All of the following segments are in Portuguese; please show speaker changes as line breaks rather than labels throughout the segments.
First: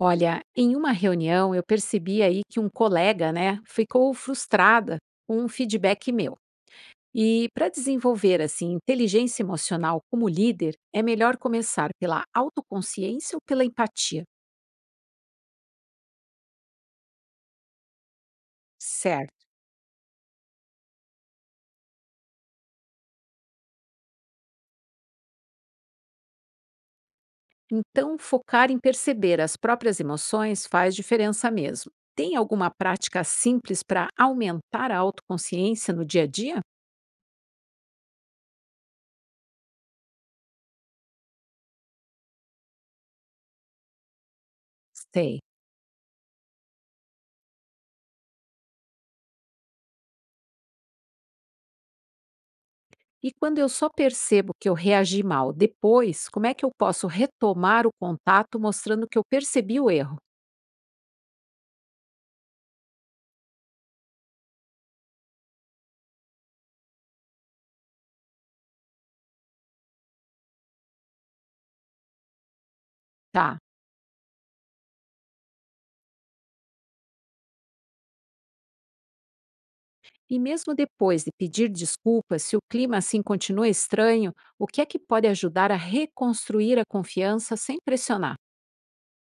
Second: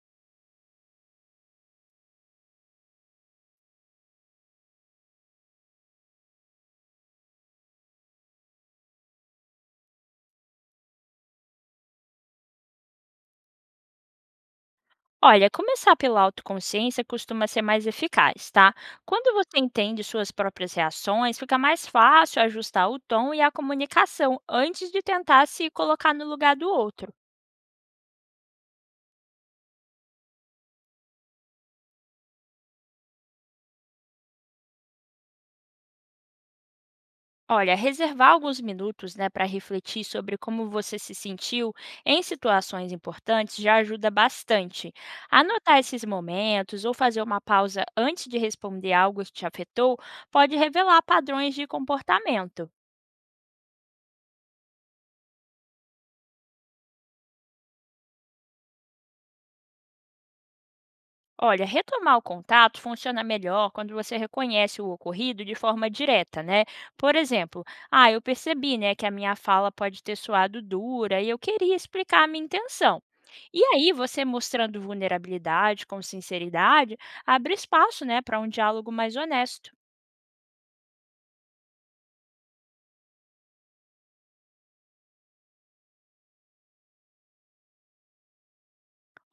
Olha, em uma reunião eu percebi aí que um colega, né, ficou frustrada com um feedback meu. E para desenvolver assim inteligência emocional como líder, é melhor começar pela autoconsciência ou pela empatia?
Olha, começar pela autoconsciência costuma ser mais eficaz, tá? Quando
Certo.
você entende suas próprias reações, fica mais fácil ajustar o tom e a comunicação antes de tentar se colocar no lugar do outro.
Então, focar em perceber as próprias emoções faz diferença mesmo. Tem alguma prática simples para aumentar a autoconsciência no dia a dia?
Olha, reservar alguns minutos, né, para refletir sobre como você se sentiu em situações importantes já ajuda bastante.
Sei.
Anotar esses momentos ou fazer uma pausa antes de responder algo que te afetou pode revelar padrões de comportamento.
E quando eu só percebo que eu reagi mal depois, como é que eu posso retomar o contato mostrando que eu percebi o erro?
Olha, retomar o contato funciona melhor quando você reconhece o ocorrido de forma direta, né? Por exemplo, eu percebi, né, que a minha fala pode ter soado dura e eu queria explicar a minha intenção.
Tá.
E aí, você mostrando vulnerabilidade com sinceridade, abre espaço, né, para um diálogo mais honesto.
E mesmo depois de pedir desculpas, se o clima assim continua estranho, o que é que pode ajudar a reconstruir a confiança sem pressionar?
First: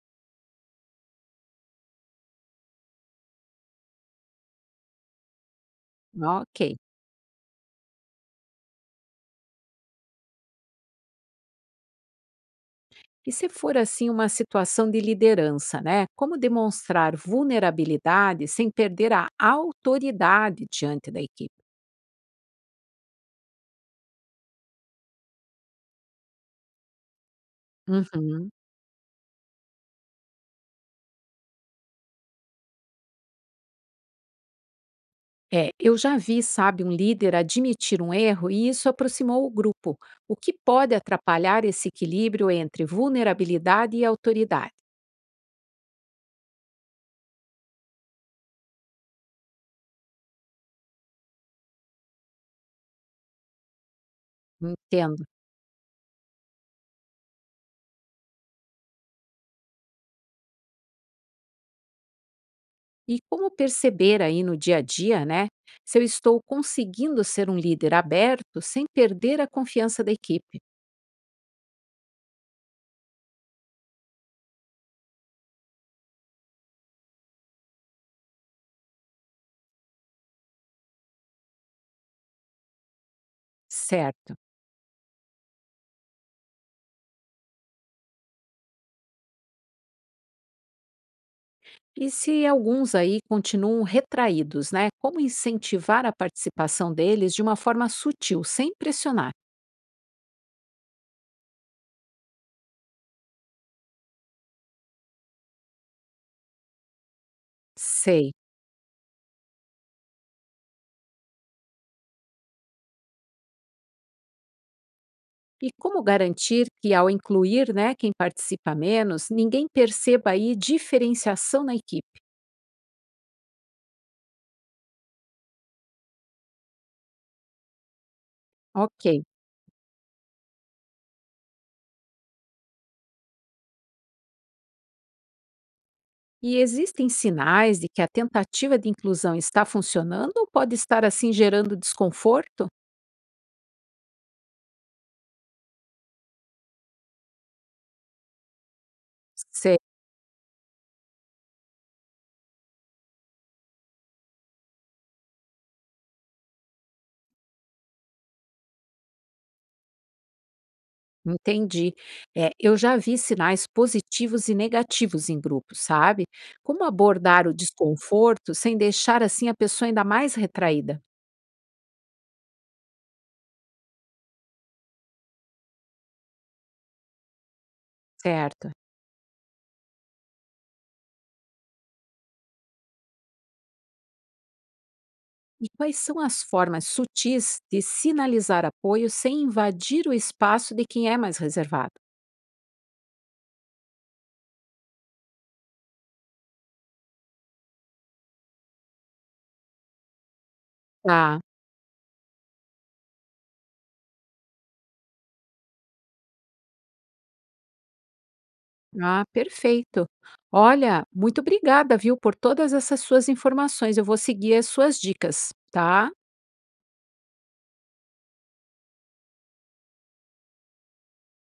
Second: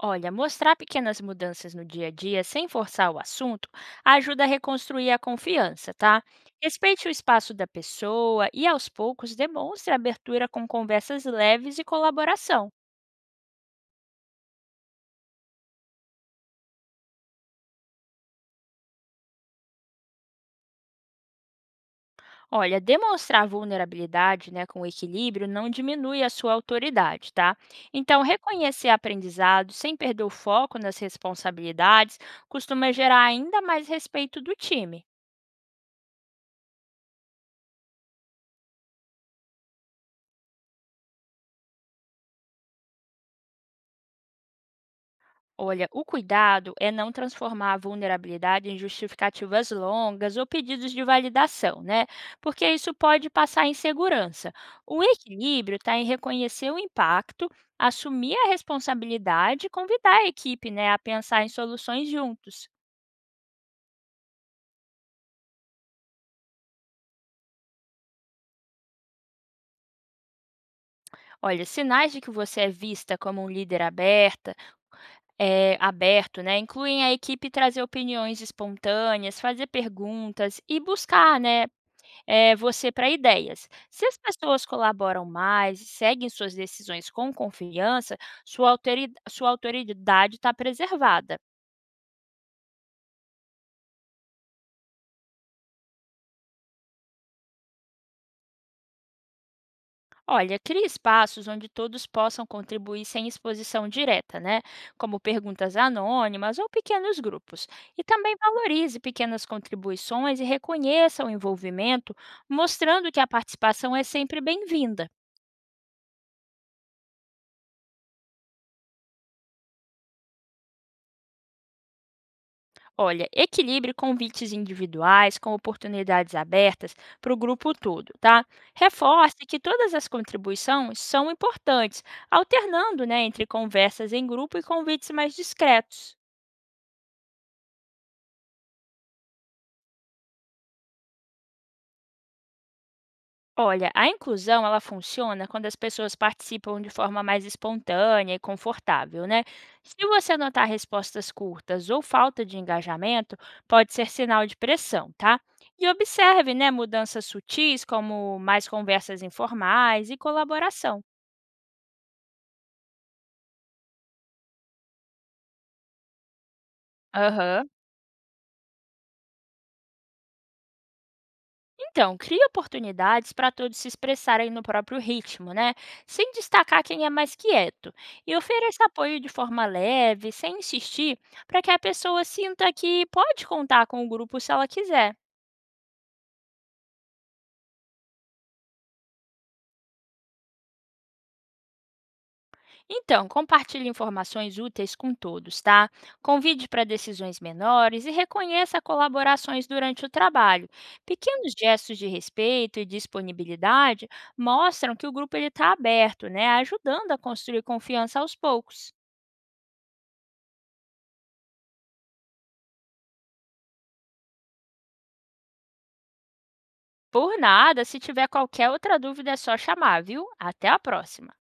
Olha, mostrar pequenas mudanças no dia a dia sem forçar o assunto ajuda a reconstruir a confiança, tá?
Ok.
Respeite o espaço da pessoa e, aos poucos, demonstre abertura com conversas leves e colaboração.
E se for assim uma situação de liderança, né? Como demonstrar vulnerabilidade sem perder a autoridade diante da equipe?
Olha, demonstrar vulnerabilidade né, com equilíbrio não diminui a sua autoridade, tá? Então,
Uhum.
reconhecer aprendizado sem perder o foco nas responsabilidades costuma gerar ainda mais respeito do time.
É, eu já vi, sabe, um líder admitir um erro e isso aproximou o grupo, o que pode atrapalhar esse equilíbrio entre vulnerabilidade e autoridade.
Olha, o cuidado é não transformar a vulnerabilidade em justificativas longas ou pedidos de validação, né? Porque isso pode passar insegurança. O
Entendo.
equilíbrio está em reconhecer o impacto, assumir a responsabilidade e convidar a equipe né, a pensar em soluções juntos.
E como perceber aí no dia a dia, né, se eu estou conseguindo ser um líder aberto sem perder a confiança da equipe?
Olha, sinais de que você é vista como um líder aberto, né? Incluem a equipe trazer opiniões espontâneas, fazer perguntas e buscar, né? Você para ideias. Se as
Certo.
pessoas colaboram mais e seguem suas decisões com confiança, sua autoridade está preservada.
E se alguns aí continuam retraídos, né? Como incentivar a participação deles de uma forma sutil, sem pressionar?
Olha, crie espaços onde todos possam contribuir sem exposição direta, né? Como perguntas anônimas ou pequenos grupos. E
Sei.
também valorize pequenas contribuições e reconheça o envolvimento, mostrando que a participação é sempre bem-vinda.
E como garantir que, ao incluir né, quem participa menos, ninguém perceba aí diferenciação na equipe?
Olha, equilibre convites individuais com oportunidades abertas para o grupo todo, tá?
Ok.
Reforce que todas as contribuições são importantes, alternando né, entre conversas em grupo e convites mais discretos.
E existem sinais de que a tentativa de inclusão está funcionando ou pode estar assim gerando desconforto?
Olha, a inclusão ela funciona quando as pessoas participam de forma mais espontânea e confortável, né?
Sei,
Se você notar respostas curtas ou falta de engajamento, pode ser sinal de pressão, tá? E observe, né, mudanças sutis como mais conversas informais e colaboração.
entendi. É, eu já vi sinais positivos e negativos em grupos, sabe? Como abordar o
Aham.
desconforto sem deixar assim a pessoa ainda mais retraída?
Então, cria oportunidades para todos se expressarem no próprio ritmo, né? Sem destacar quem é mais quieto. E
Certo.
ofereça apoio de forma leve, sem insistir, para que a pessoa sinta que pode contar com o grupo se ela quiser.
E quais são as formas sutis de sinalizar apoio sem invadir o espaço de quem é mais reservado?
Então, compartilhe informações úteis com todos, tá? Convide para decisões menores e reconheça colaborações durante o trabalho.
Tá.
Pequenos gestos de respeito e disponibilidade mostram que o grupo está aberto, né? Ajudando a construir confiança aos poucos.
Ah, perfeito. Olha, muito obrigada, viu, por todas essas suas informações. Eu vou seguir as suas dicas, tá?
Por nada, se tiver qualquer outra dúvida é só chamar, viu? Até a próxima!